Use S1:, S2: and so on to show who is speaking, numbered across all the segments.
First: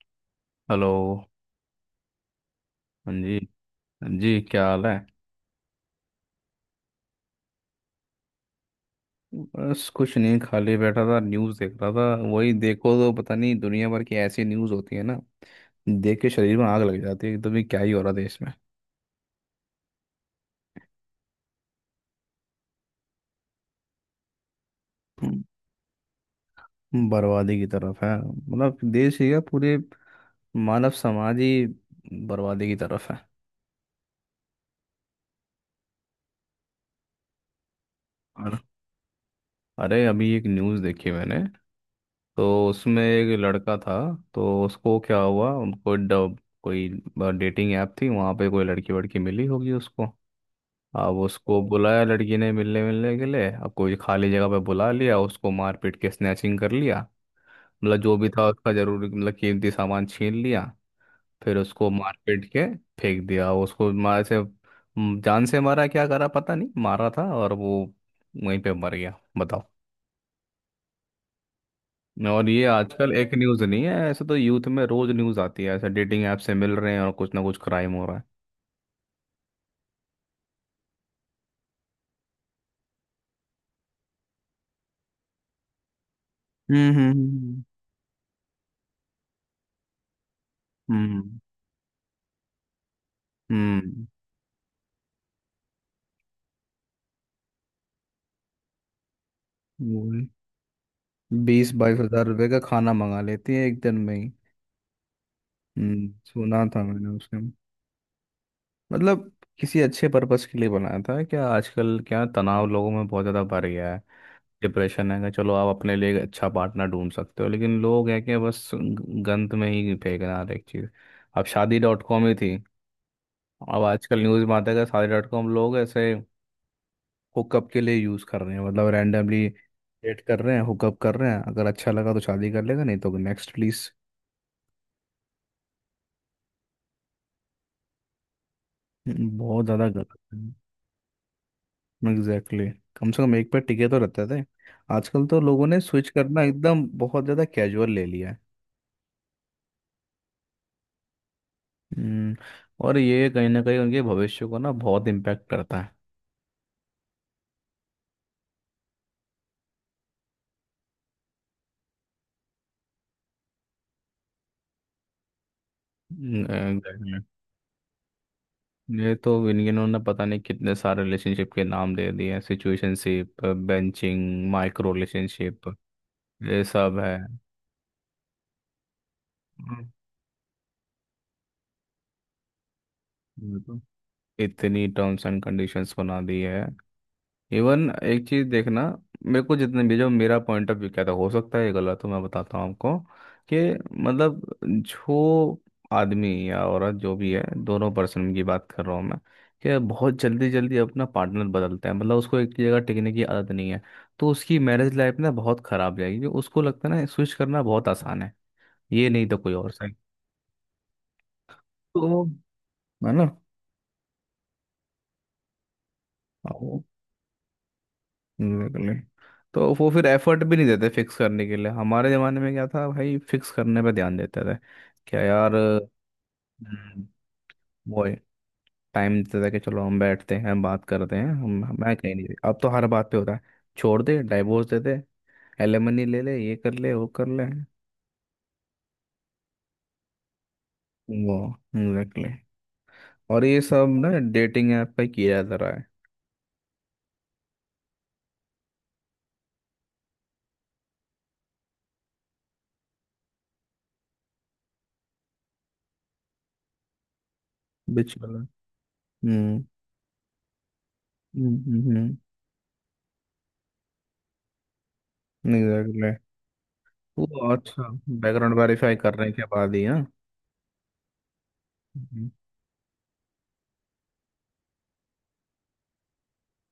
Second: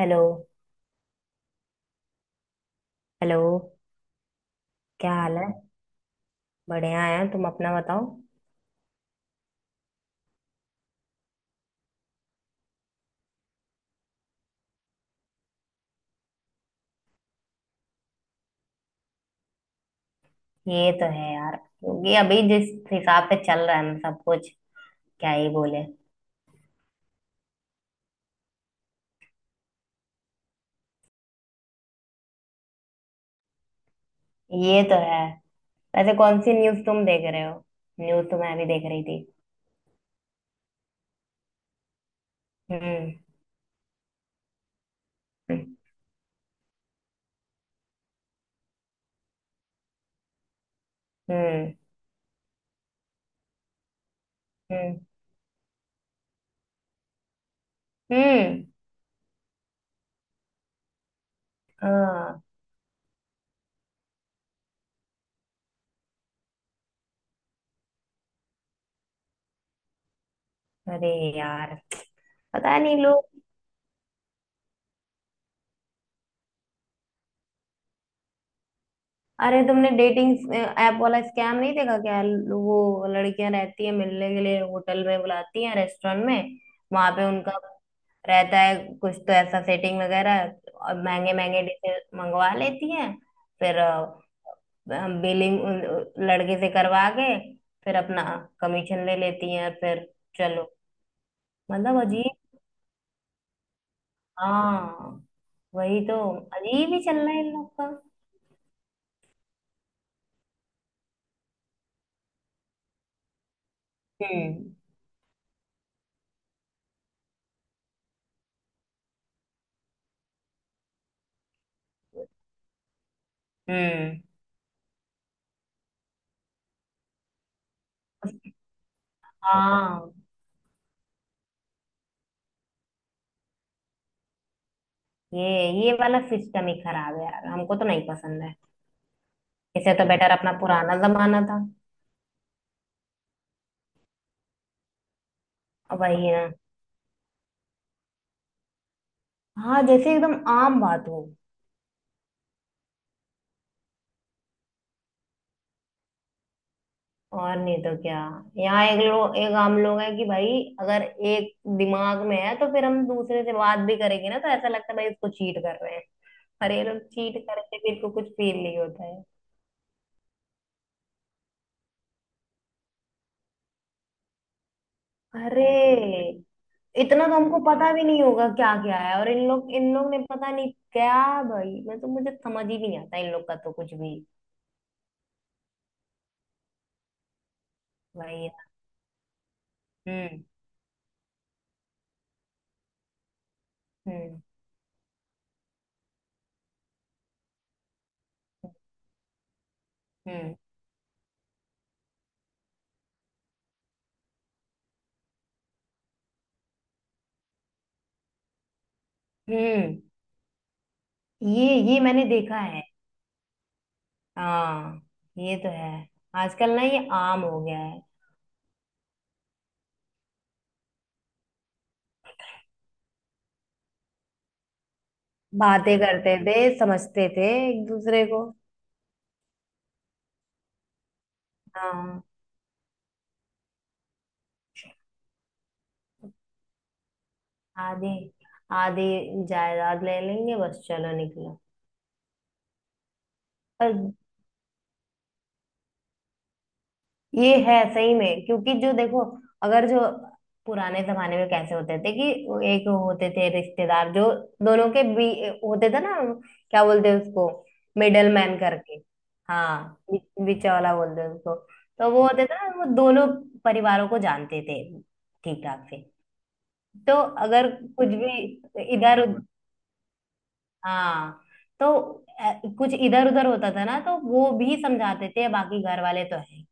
S1: Hello.
S2: Hello. हाँ जी।
S1: Hello.
S2: हाँ जी, क्या हाल है?
S1: क्या हाल है? बढ़िया है। तुम अपना बताओ।
S2: बस कुछ नहीं, खाली बैठा था, न्यूज़ देख रहा था। वही देखो, तो पता नहीं दुनिया भर की ऐसी न्यूज़ होती है ना, देख के शरीर में आग लग जाती है कि तो भी क्या ही हो रहा देश में।
S1: ये तो है यार, क्योंकि अभी जिस हिसाब से चल रहा है ना सब कुछ, क्या
S2: हम्म,
S1: ही बोले।
S2: बर्बादी की तरफ है, मतलब देश ही है, पूरे मानव समाज ही बर्बादी की तरफ है।
S1: ये तो है। वैसे कौन सी न्यूज़ तुम देख रहे हो? न्यूज़ तो मैं
S2: और
S1: भी देख रही थी।
S2: अरे, अभी एक न्यूज़ देखी मैंने, तो उसमें
S1: हम्म।
S2: एक लड़का था। तो उसको क्या हुआ,
S1: हम्म।
S2: उनको डब कोई डेटिंग ऐप थी, वहाँ पे कोई लड़की वड़की मिली होगी उसको। अब उसको
S1: हम्म।
S2: बुलाया लड़की ने मिलने, मिलने के लिए अब कोई खाली जगह पे बुला
S1: हम्म।
S2: लिया उसको, मारपीट के स्नैचिंग कर लिया। मतलब जो भी था
S1: हम्म,
S2: उसका, जरूर मतलब कीमती सामान छीन लिया, फिर उसको
S1: हाँ।
S2: मारपीट के फेंक दिया उसको। मार से जान से मारा, क्या करा पता नहीं, मारा था और वो वहीं पे मर गया, बताओ।
S1: अरे यार,
S2: और ये
S1: पता नहीं
S2: आजकल
S1: लोग।
S2: एक न्यूज़ नहीं है ऐसे, तो यूथ में रोज न्यूज़ आती है ऐसे, डेटिंग ऐप से मिल रहे हैं और कुछ ना कुछ क्राइम हो रहा है।
S1: अरे तुमने डेटिंग ऐप वाला स्कैम नहीं देखा क्या? वो लड़कियां रहती है, मिलने के लिए होटल में बुलाती हैं, रेस्टोरेंट में। वहां पे उनका
S2: हम्म।
S1: रहता है कुछ तो ऐसा सेटिंग वगैरह, और
S2: हम्म,
S1: महंगे
S2: हम्म।
S1: महंगे डिशेज मंगवा लेती हैं। फिर
S2: हम्म
S1: बिलिंग लड़के से करवा के फिर अपना कमीशन ले लेती हैं, और फिर
S2: हम्म।
S1: चलो।
S2: बीस बाईस
S1: मतलब
S2: हजार रुपये
S1: अजीब।
S2: का खाना मंगा लेती है एक दिन में ही।
S1: हाँ। वही
S2: हम्म,
S1: तो।
S2: सुना था
S1: अजीब ही
S2: मैंने
S1: चल रहा
S2: उसके।
S1: है इन लोग का।
S2: मतलब किसी अच्छे पर्पस के लिए बनाया था क्या? आजकल क्या तनाव लोगों में बहुत ज़्यादा बढ़ गया है,
S1: हम्म।
S2: डिप्रेशन है कि चलो आप अपने लिए एक अच्छा पार्टनर ढूंढ सकते हो, लेकिन लोग हैं कि बस गंद में ही फेंक रहे हैं हर एक चीज़। अब शादी डॉट कॉम ही थी, अब आजकल
S1: हम्म।
S2: न्यूज़ में आता है कि शादी डॉट कॉम लोग ऐसे हुकअप के लिए यूज़ कर रहे हैं, मतलब रैंडमली
S1: हाँ।
S2: डेट कर रहे हैं, हुकअप कर रहे हैं, अगर अच्छा लगा तो शादी कर लेगा, नहीं तो नेक्स्ट प्लीज़।
S1: ये ये वाला सिस्टम ही खराब है यार, हमको तो नहीं पसंद है।
S2: बहुत ज्यादा
S1: इससे तो
S2: गलत
S1: बेटर
S2: है।
S1: अपना पुराना जमाना था।
S2: Exactly, exactly. कम से कम एक पे टिके तो रहते थे, आजकल तो लोगों ने
S1: अब
S2: स्विच
S1: वही
S2: करना
S1: ना।
S2: एकदम बहुत ज्यादा कैजुअल ले लिया है।
S1: हाँ, जैसे एकदम आम बात हो।
S2: हम्म, और ये कहीं ना कहीं उनके भविष्य को ना बहुत इम्पैक्ट करता है।
S1: और नहीं तो क्या। यहाँ एक लोग एक आम लोग है कि भाई अगर एक दिमाग में है तो फिर हम दूसरे से बात भी करेंगे ना, तो ऐसा लगता है भाई इसको चीट कर रहे हैं। अरे ये लोग
S2: एग्जैक्टली।
S1: चीट करके भी इनको कुछ फील नहीं होता
S2: ये
S1: है।
S2: तो इन्होंने पता नहीं कितने सारे रिलेशनशिप के नाम दे दिए हैं, सिचुएशनशिप, बेंचिंग, माइक्रो रिलेशनशिप,
S1: अरे
S2: ये सब है।
S1: इतना तो हमको पता भी नहीं होगा क्या क्या है, और इन लोग
S2: हम्म,
S1: इन लोग ने पता नहीं क्या। भाई मैं तो मुझे समझ ही नहीं आता इन लोग का
S2: ये
S1: तो
S2: तो
S1: कुछ भी।
S2: इतनी टर्म्स एंड कंडीशंस बना दी है। इवन एक
S1: वही।
S2: चीज देखना, मेरे को जितने भी, जो मेरा
S1: हम्म।
S2: पॉइंट ऑफ व्यू कहता है, हो सकता है ये गलत हो, मैं बताता हूँ आपको कि मतलब
S1: हम्म।
S2: जो आदमी या औरत जो भी है, दोनों पर्सन की बात कर रहा हूँ मैं, कि बहुत जल्दी
S1: हम्म।
S2: जल्दी अपना पार्टनर बदलता है, मतलब उसको एक जगह टिकने की आदत नहीं है, तो उसकी मैरिज लाइफ ना बहुत खराब जाएगी, क्योंकि उसको लगता है ना स्विच करना बहुत आसान है, ये नहीं तो कोई और सही।
S1: हम्म। ये
S2: तो
S1: मैंने देखा है।
S2: है ना।
S1: हाँ। ये तो है। आजकल ना ये आम हो गया है।
S2: बिल्कुल। तो वो फिर एफर्ट भी नहीं देते फिक्स करने के लिए। हमारे ज़माने में क्या था भाई, फिक्स करने पे ध्यान देते थे, क्या यार।
S1: बातें करते थे।
S2: हम्म,
S1: समझते थे एक
S2: वो
S1: दूसरे को।
S2: टाइम देते थे कि चलो हम बैठते हैं, हम बात करते हैं, हम मैं कहीं
S1: हाँ।
S2: नहीं। अब तो हर बात पे होता है छोड़ दे, डाइवोर्स दे दे, एलिमनी ले ले, ये कर ले, वो कर ले।
S1: आधी आधी जायदाद ले लेंगे, बस चलो
S2: वो
S1: निकलो।
S2: एग्जैक्टली, और ये सब ना
S1: पर
S2: डेटिंग ऐप पे किया जा रहा है।
S1: ये है सही में, क्योंकि जो देखो अगर जो पुराने जमाने में कैसे होते थे कि वो एक होते थे रिश्तेदार जो दोनों के भी होते थे ना, क्या बोलते हैं उसको?
S2: बिच
S1: मिडल
S2: वाला।
S1: मैन करके।
S2: हम्म।
S1: हाँ, बीचा वाला बोलते हैं उसको, तो
S2: हम्म।
S1: वो होते थे ना वो दोनों परिवारों को जानते थे ठीक ठाक से।
S2: एग्जैक्टली।
S1: तो
S2: वो
S1: अगर
S2: अच्छा
S1: कुछ
S2: बैकग्राउंड
S1: भी
S2: वेरीफाई
S1: इधर,
S2: करने के बाद ही।
S1: हाँ। तो कुछ इधर उधर होता था ना तो वो भी समझाते थे बाकी घर वाले तो है।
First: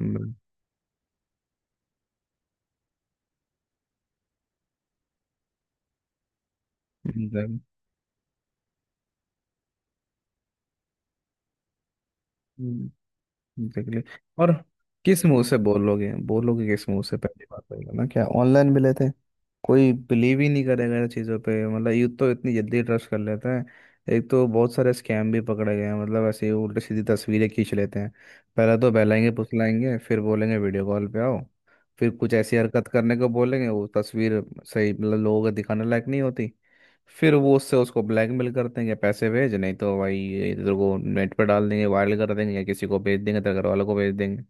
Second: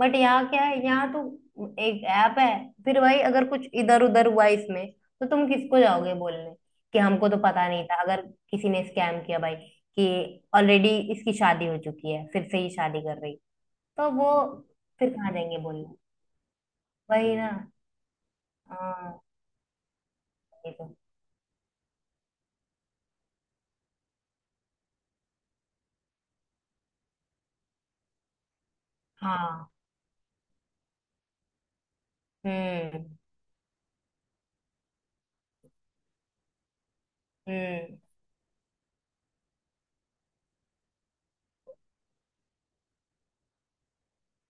S1: बट यहाँ क्या है? यहाँ तो एक ऐप है। फिर भाई अगर कुछ इधर उधर हुआ इसमें तो तुम किसको जाओगे बोलने कि हमको तो
S2: एग्जैक्टली,
S1: पता नहीं था, अगर किसी ने स्कैम किया भाई कि ऑलरेडी इसकी शादी हो चुकी है फिर से ही शादी कर रही। तो वो
S2: और
S1: फिर
S2: किस
S1: कहाँ
S2: मुंह से
S1: जाएंगे बोलने।
S2: बोलोगे, बोलोगे किस मुंह से?
S1: वही
S2: पहली
S1: ना।
S2: बात रहेगा ना, क्या ऑनलाइन मिले थे?
S1: हाँ।
S2: कोई बिलीव ही नहीं
S1: वही तो।
S2: करेगा इन चीज़ों पे। मतलब यूथ तो इतनी जल्दी ट्रस्ट कर लेते हैं, एक तो बहुत सारे स्कैम भी पकड़े गए हैं, मतलब ऐसे ही उल्टी सीधी तस्वीरें खींच लेते हैं। पहले तो बहलाएंगे
S1: हाँ।
S2: फुसलाएंगे, फिर बोलेंगे वीडियो कॉल पे आओ, फिर कुछ ऐसी हरकत
S1: हम्म।
S2: करने को बोलेंगे, वो तस्वीर सही मतलब लोगों को दिखाने लायक नहीं होती। फिर वो उससे
S1: हम्म।
S2: उसको ब्लैकमेल करते हैं कि पैसे भेज, नहीं तो भाई ये तेरे को नेट पर डाल देंगे, वायरल कर देंगे, या किसी को भेज देंगे, तेरे घर वालों को भेज देंगे।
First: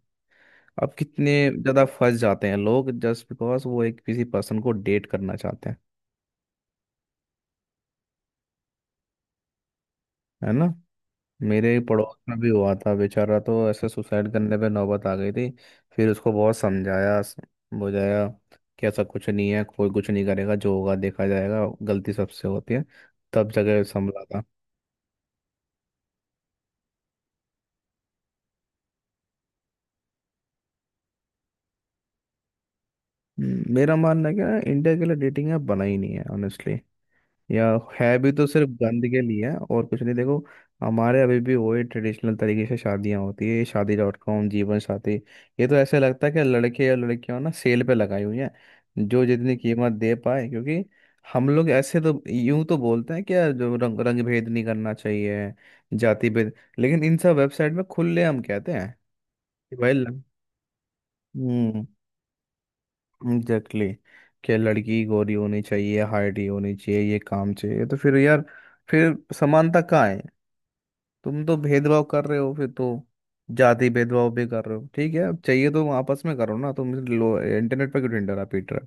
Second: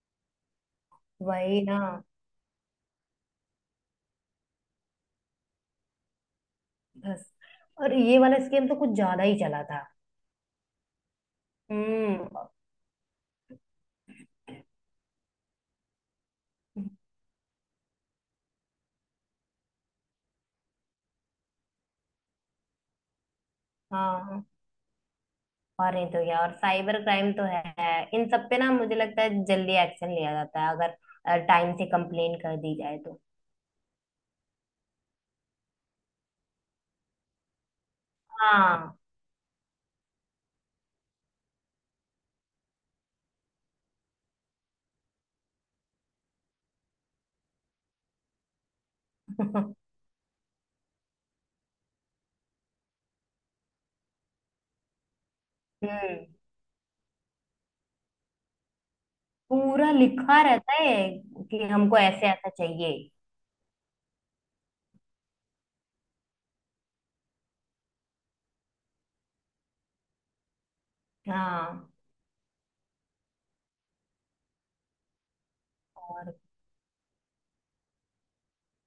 S2: अब कितने
S1: वही ना,
S2: ज़्यादा फंस जाते हैं लोग जस्ट बिकॉज वो एक किसी पर्सन को डेट करना चाहते हैं।
S1: बस। और ये वाला स्कैम तो कुछ ज्यादा ही चला था।
S2: है ना। मेरे पड़ोस
S1: हम्म।
S2: में भी हुआ था, बेचारा तो ऐसे सुसाइड करने पे नौबत आ गई थी। फिर उसको बहुत समझाया बुझाया कि ऐसा कुछ नहीं है, कोई कुछ नहीं करेगा, जो होगा देखा जाएगा, गलती सबसे होती है। तब जगह संभला था।
S1: हाँ। और नहीं तो क्या, और साइबर क्राइम तो है इन सब पे ना, मुझे लगता है जल्दी एक्शन लिया जाता है अगर टाइम से कंप्लेन कर दी जाए तो।
S2: मेरा मानना है कि ना इंडिया के लिए डेटिंग ऐप बना ही नहीं है ऑनेस्टली, या है भी तो सिर्फ
S1: हाँ।
S2: गंद के लिए है और कुछ नहीं। देखो, हमारे अभी भी वही ट्रेडिशनल तरीके से शादियां होती है। शादी डॉट कॉम, जीवन साथी, ये तो ऐसे लगता है कि लड़के और लड़कियां ना सेल पे लगाई हुई हैं, जो जितनी कीमत दे पाए। क्योंकि हम लोग ऐसे तो यूं तो बोलते हैं कि यार जो रंग रंग भेद नहीं करना चाहिए,
S1: हम्म।
S2: जाति भेद, लेकिन इन सब वेबसाइट में खुले हम कहते हैं कि
S1: पूरा
S2: भाई
S1: लिखा रहता है कि
S2: हम्म।
S1: हमको ऐसे ऐसा चाहिए।
S2: एग्जैक्टली, क्या लड़की गोरी होनी चाहिए, हाइट ही होनी चाहिए, ये काम चाहिए, तो फिर यार फिर समानता कहाँ है? तुम तो
S1: हाँ।
S2: भेदभाव कर रहे हो फिर तो, जाति भेदभाव भी कर रहे हो। ठीक है, अब चाहिए तो आपस
S1: और।
S2: में करो ना, तुम लो, इंटरनेट पर क्यों ढिंढोरा पीट रहे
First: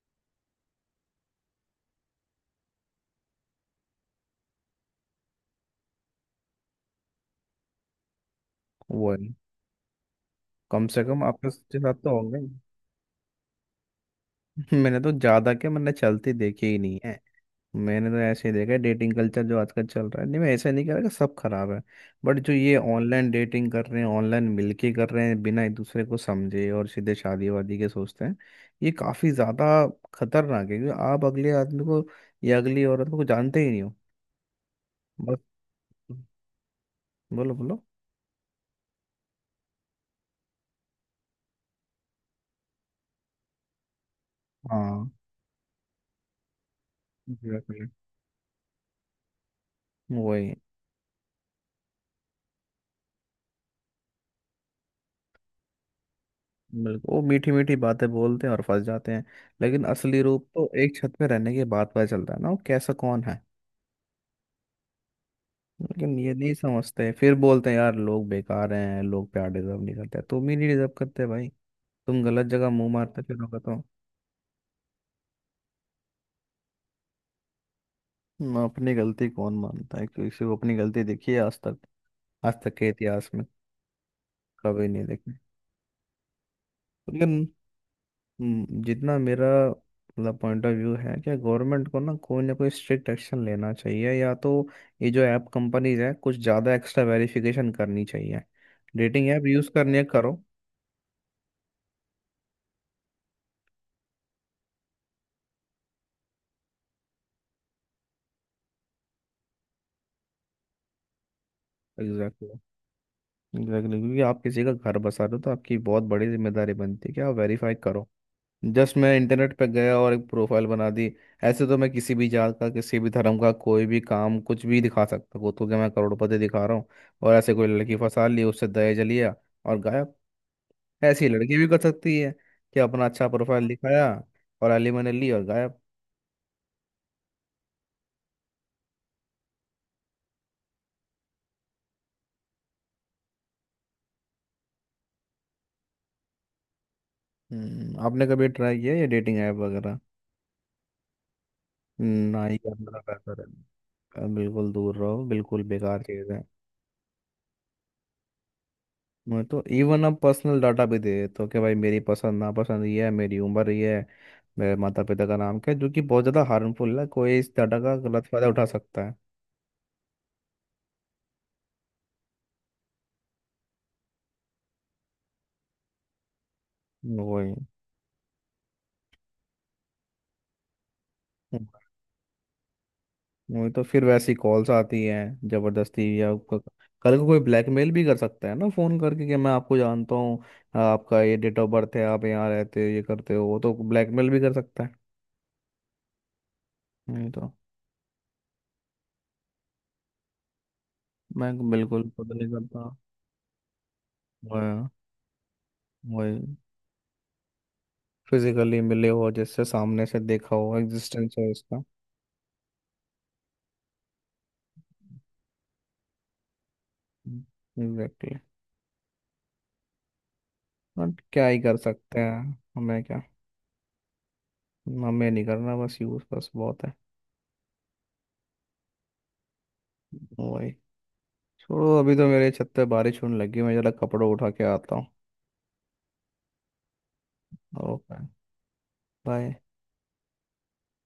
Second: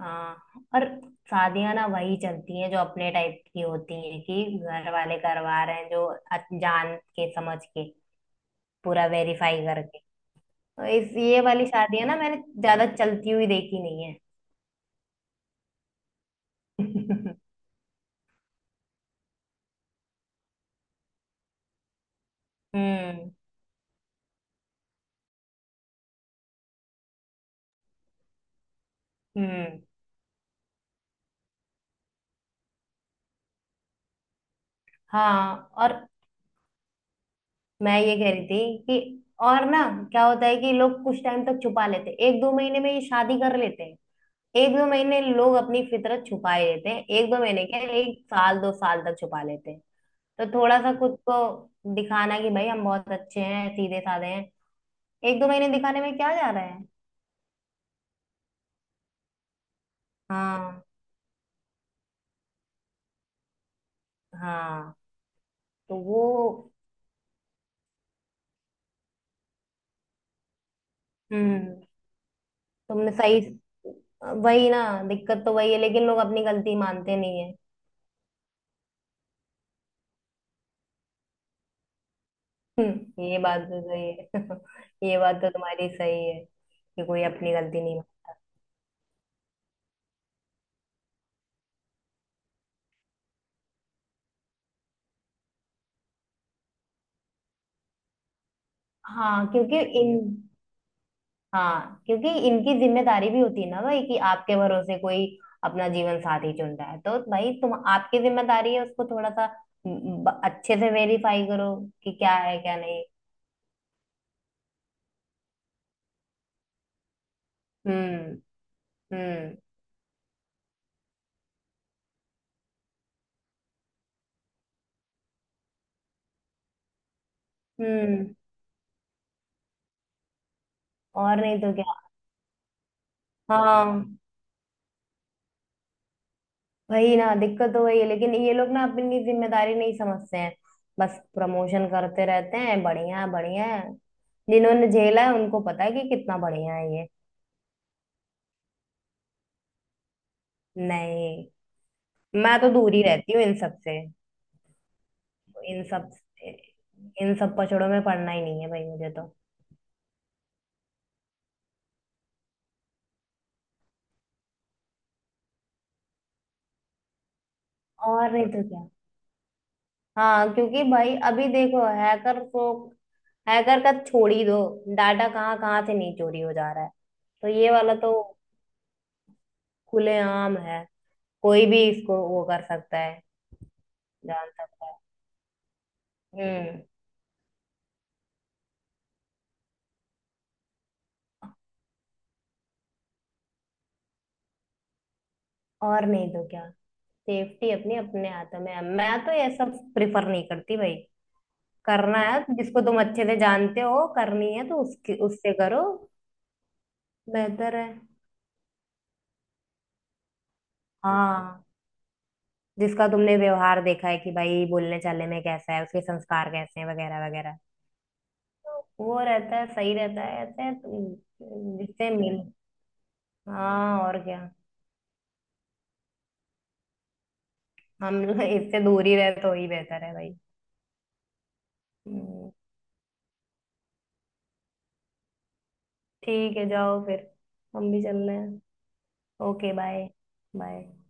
S1: हाँ। और शादियां ना वही चलती हैं जो अपने टाइप की होती हैं, कि घर वाले करवा रहे हैं जो, जान के समझ के
S2: हो?
S1: पूरा
S2: वो है,
S1: वेरीफाई करके।
S2: कम से
S1: इस
S2: कम
S1: ये
S2: आपस
S1: वाली
S2: के साथ
S1: शादियां
S2: तो
S1: ना मैंने
S2: होंगे।
S1: ज्यादा चलती हुई देखी नहीं है।
S2: मैंने तो ज्यादा क्या, मैंने चलती देखी ही नहीं है। मैंने तो ऐसे ही देखा है डेटिंग कल्चर जो आजकल चल रहा है। नहीं, मैं ऐसा नहीं कह रहा कि सब खराब है, बट जो ये ऑनलाइन
S1: हम्म।
S2: डेटिंग कर रहे हैं, ऑनलाइन मिलके कर रहे हैं, बिना एक दूसरे को समझे और सीधे शादी वादी के सोचते हैं, ये काफी
S1: हम्म।
S2: ज्यादा खतरनाक है, क्योंकि आप अगले आदमी को या अगली औरत को जानते ही नहीं हो। बस।
S1: हाँ। और
S2: बोलो बोलो।
S1: मैं ये कह रही थी कि, और ना, क्या होता है कि लोग कुछ टाइम तक छुपा लेते हैं एक दो महीने में ये शादी कर लेते हैं। एक दो
S2: हाँ,
S1: महीने लोग अपनी फितरत छुपाए रहते हैं, एक दो महीने के
S2: exactly.
S1: एक साल दो साल तक छुपा लेते हैं। तो
S2: वही,
S1: थोड़ा सा खुद को दिखाना कि भाई हम बहुत अच्छे हैं सीधे साधे हैं। एक दो महीने दिखाने में क्या जा रहा है।
S2: बिल्कुल। वो मीठी मीठी बातें बोलते हैं और फंस जाते हैं, लेकिन असली रूप तो
S1: हाँ।
S2: एक छत में रहने के बाद पता चलता है ना, वो कैसा कौन है।
S1: हाँ। तो
S2: लेकिन ये नहीं
S1: वो।
S2: समझते, फिर बोलते हैं यार लोग बेकार हैं, लोग प्यार डिजर्व नहीं करते। तुम ही नहीं डिजर्व करते भाई,
S1: हम्म।
S2: तुम गलत जगह मुंह
S1: तुमने
S2: मारते
S1: सही।
S2: फिरोगे तो।
S1: वही ना, दिक्कत तो वही है, लेकिन लोग अपनी गलती मानते नहीं है।
S2: ना अपनी गलती कौन मानता है, किसी को अपनी गलती देखी है आज तक? आज तक के इतिहास
S1: ये
S2: में
S1: बात तो सही है।
S2: कभी नहीं
S1: ये बात
S2: देखी।
S1: तो तुम्हारी सही है कि कोई
S2: लेकिन
S1: अपनी गलती नहीं
S2: जितना मेरा मतलब पॉइंट ऑफ व्यू है कि गवर्नमेंट को ना कोई स्ट्रिक्ट एक्शन लेना चाहिए, या तो ये जो ऐप कंपनीज है कुछ ज़्यादा एक्स्ट्रा वेरिफिकेशन करनी चाहिए,
S1: मानता।
S2: डेटिंग
S1: हाँ
S2: ऐप यूज़
S1: क्योंकि
S2: करनी है
S1: इन।
S2: करो।
S1: हाँ क्योंकि इनकी जिम्मेदारी भी होती है ना भाई कि आपके भरोसे कोई अपना जीवन साथी चुन रहा है, तो भाई तुम आपकी जिम्मेदारी है उसको थोड़ा सा, अच्छे से वेरीफाई करो कि क्या
S2: एग्जैक्ट,
S1: है क्या नहीं।
S2: एग्जैक्टली, क्योंकि आप किसी का घर बसा रहे हो, तो आपकी बहुत बड़ी जिम्मेदारी बनती है कि आप वेरीफाई करो।
S1: हम्म।
S2: जस्ट मैं
S1: हम्म।
S2: इंटरनेट पे गया और एक प्रोफाइल बना दी, ऐसे तो मैं किसी भी जात का, किसी भी धर्म का, कोई भी काम, कुछ भी दिखा सकता हूँ। तो क्या मैं करोड़पति दिखा रहा हूँ, और ऐसे कोई लड़की फंसा
S1: हम्म।
S2: ली, उससे दहेज लिया और गायब। ऐसी
S1: और नहीं
S2: लड़की भी
S1: तो
S2: कर
S1: क्या।
S2: सकती है कि अपना अच्छा प्रोफाइल हाँ
S1: हाँ।
S2: दिखाया और एलिमनी ली और गायब।
S1: वही ना, दिक्कत तो वही है, लेकिन ये लोग ना अपनी जिम्मेदारी नहीं समझते हैं। बस प्रमोशन करते रहते हैं, बढ़िया है, बढ़िया है। जिन्होंने झेला है उनको पता है कि कितना बढ़िया है ये।
S2: आपने कभी ट्राई किया ये डेटिंग ऐप वगैरह?
S1: नहीं।
S2: हम्म, ना
S1: मैं
S2: ही
S1: तो दूर ही
S2: करना
S1: रहती हूँ
S2: बेहतर
S1: इन सब से।
S2: है, बिल्कुल दूर रहो, बिल्कुल
S1: इन
S2: बेकार
S1: सब।
S2: चीज़ है।
S1: इन सब पचड़ों में पड़ना ही नहीं है भाई मुझे तो।
S2: मैं तो इवन, अब पर्सनल डाटा भी दे देते हो कि भाई मेरी पसंद नापसंद ये है, मेरी उम्र ये है, मेरे माता पिता का नाम क्या है, जो कि बहुत ज़्यादा हार्मफुल है, कोई इस डाटा का गलत
S1: और नहीं
S2: फायदा
S1: तो
S2: उठा
S1: क्या।
S2: सकता है।
S1: हाँ क्योंकि भाई अभी देखो हैकर को। हैकर का छोड़ ही दो। डाटा कहाँ कहाँ से नहीं चोरी हो जा रहा है। तो
S2: वही।
S1: ये वाला तो खुलेआम है। कोई
S2: हम्म,
S1: भी इसको वो कर सकता है,
S2: वही तो, फिर वैसी
S1: जान
S2: कॉल्स
S1: सकता है।
S2: आती हैं जबरदस्ती, या आपका
S1: हम्म।
S2: कल को कोई ब्लैकमेल भी कर सकता है ना, फ़ोन करके कि मैं आपको जानता हूँ, आपका ये डेट ऑफ बर्थ है, आप यहाँ रहते हो, ये करते हो, वो तो ब्लैकमेल भी कर सकता है,
S1: और नहीं तो क्या।
S2: नहीं तो।
S1: सेफ्टी अपनी अपने हाथ में है, मैं तो ये सब प्रिफर नहीं करती भाई।
S2: मैं बिल्कुल
S1: करना
S2: पता
S1: है
S2: नहीं
S1: जिसको
S2: करता।
S1: तुम अच्छे से जानते हो, करनी है तो
S2: वही,
S1: उसकी उससे करो।
S2: वही,
S1: बेहतर है।
S2: फिजिकली मिले हो, जैसे सामने से देखा हो, एग्जिस्टेंस हो
S1: हाँ।
S2: इसका।
S1: जिसका तुमने व्यवहार देखा है कि भाई बोलने चालने में कैसा है उसके संस्कार कैसे हैं वगैरह वगैरह।
S2: एग्जैक्टली।
S1: तो वो रहता है सही रहता है ऐसे,
S2: बट क्या ही कर
S1: जिससे
S2: सकते
S1: मिल।
S2: हैं, हमें क्या,
S1: हाँ और क्या।
S2: हमें नहीं करना, बस यूज बस बहुत है।
S1: हम लोग इससे दूर ही रहे तो ही बेहतर है भाई।
S2: वही। छोड़ो, अभी तो
S1: हम्म,
S2: मेरे छत पे बारिश होने लगी, मैं जरा कपड़े उठा के आता हूँ।
S1: ठीक है जाओ फिर। हम भी चल
S2: ओके,
S1: रहे हैं।
S2: बाय।
S1: Okay bye. बाय।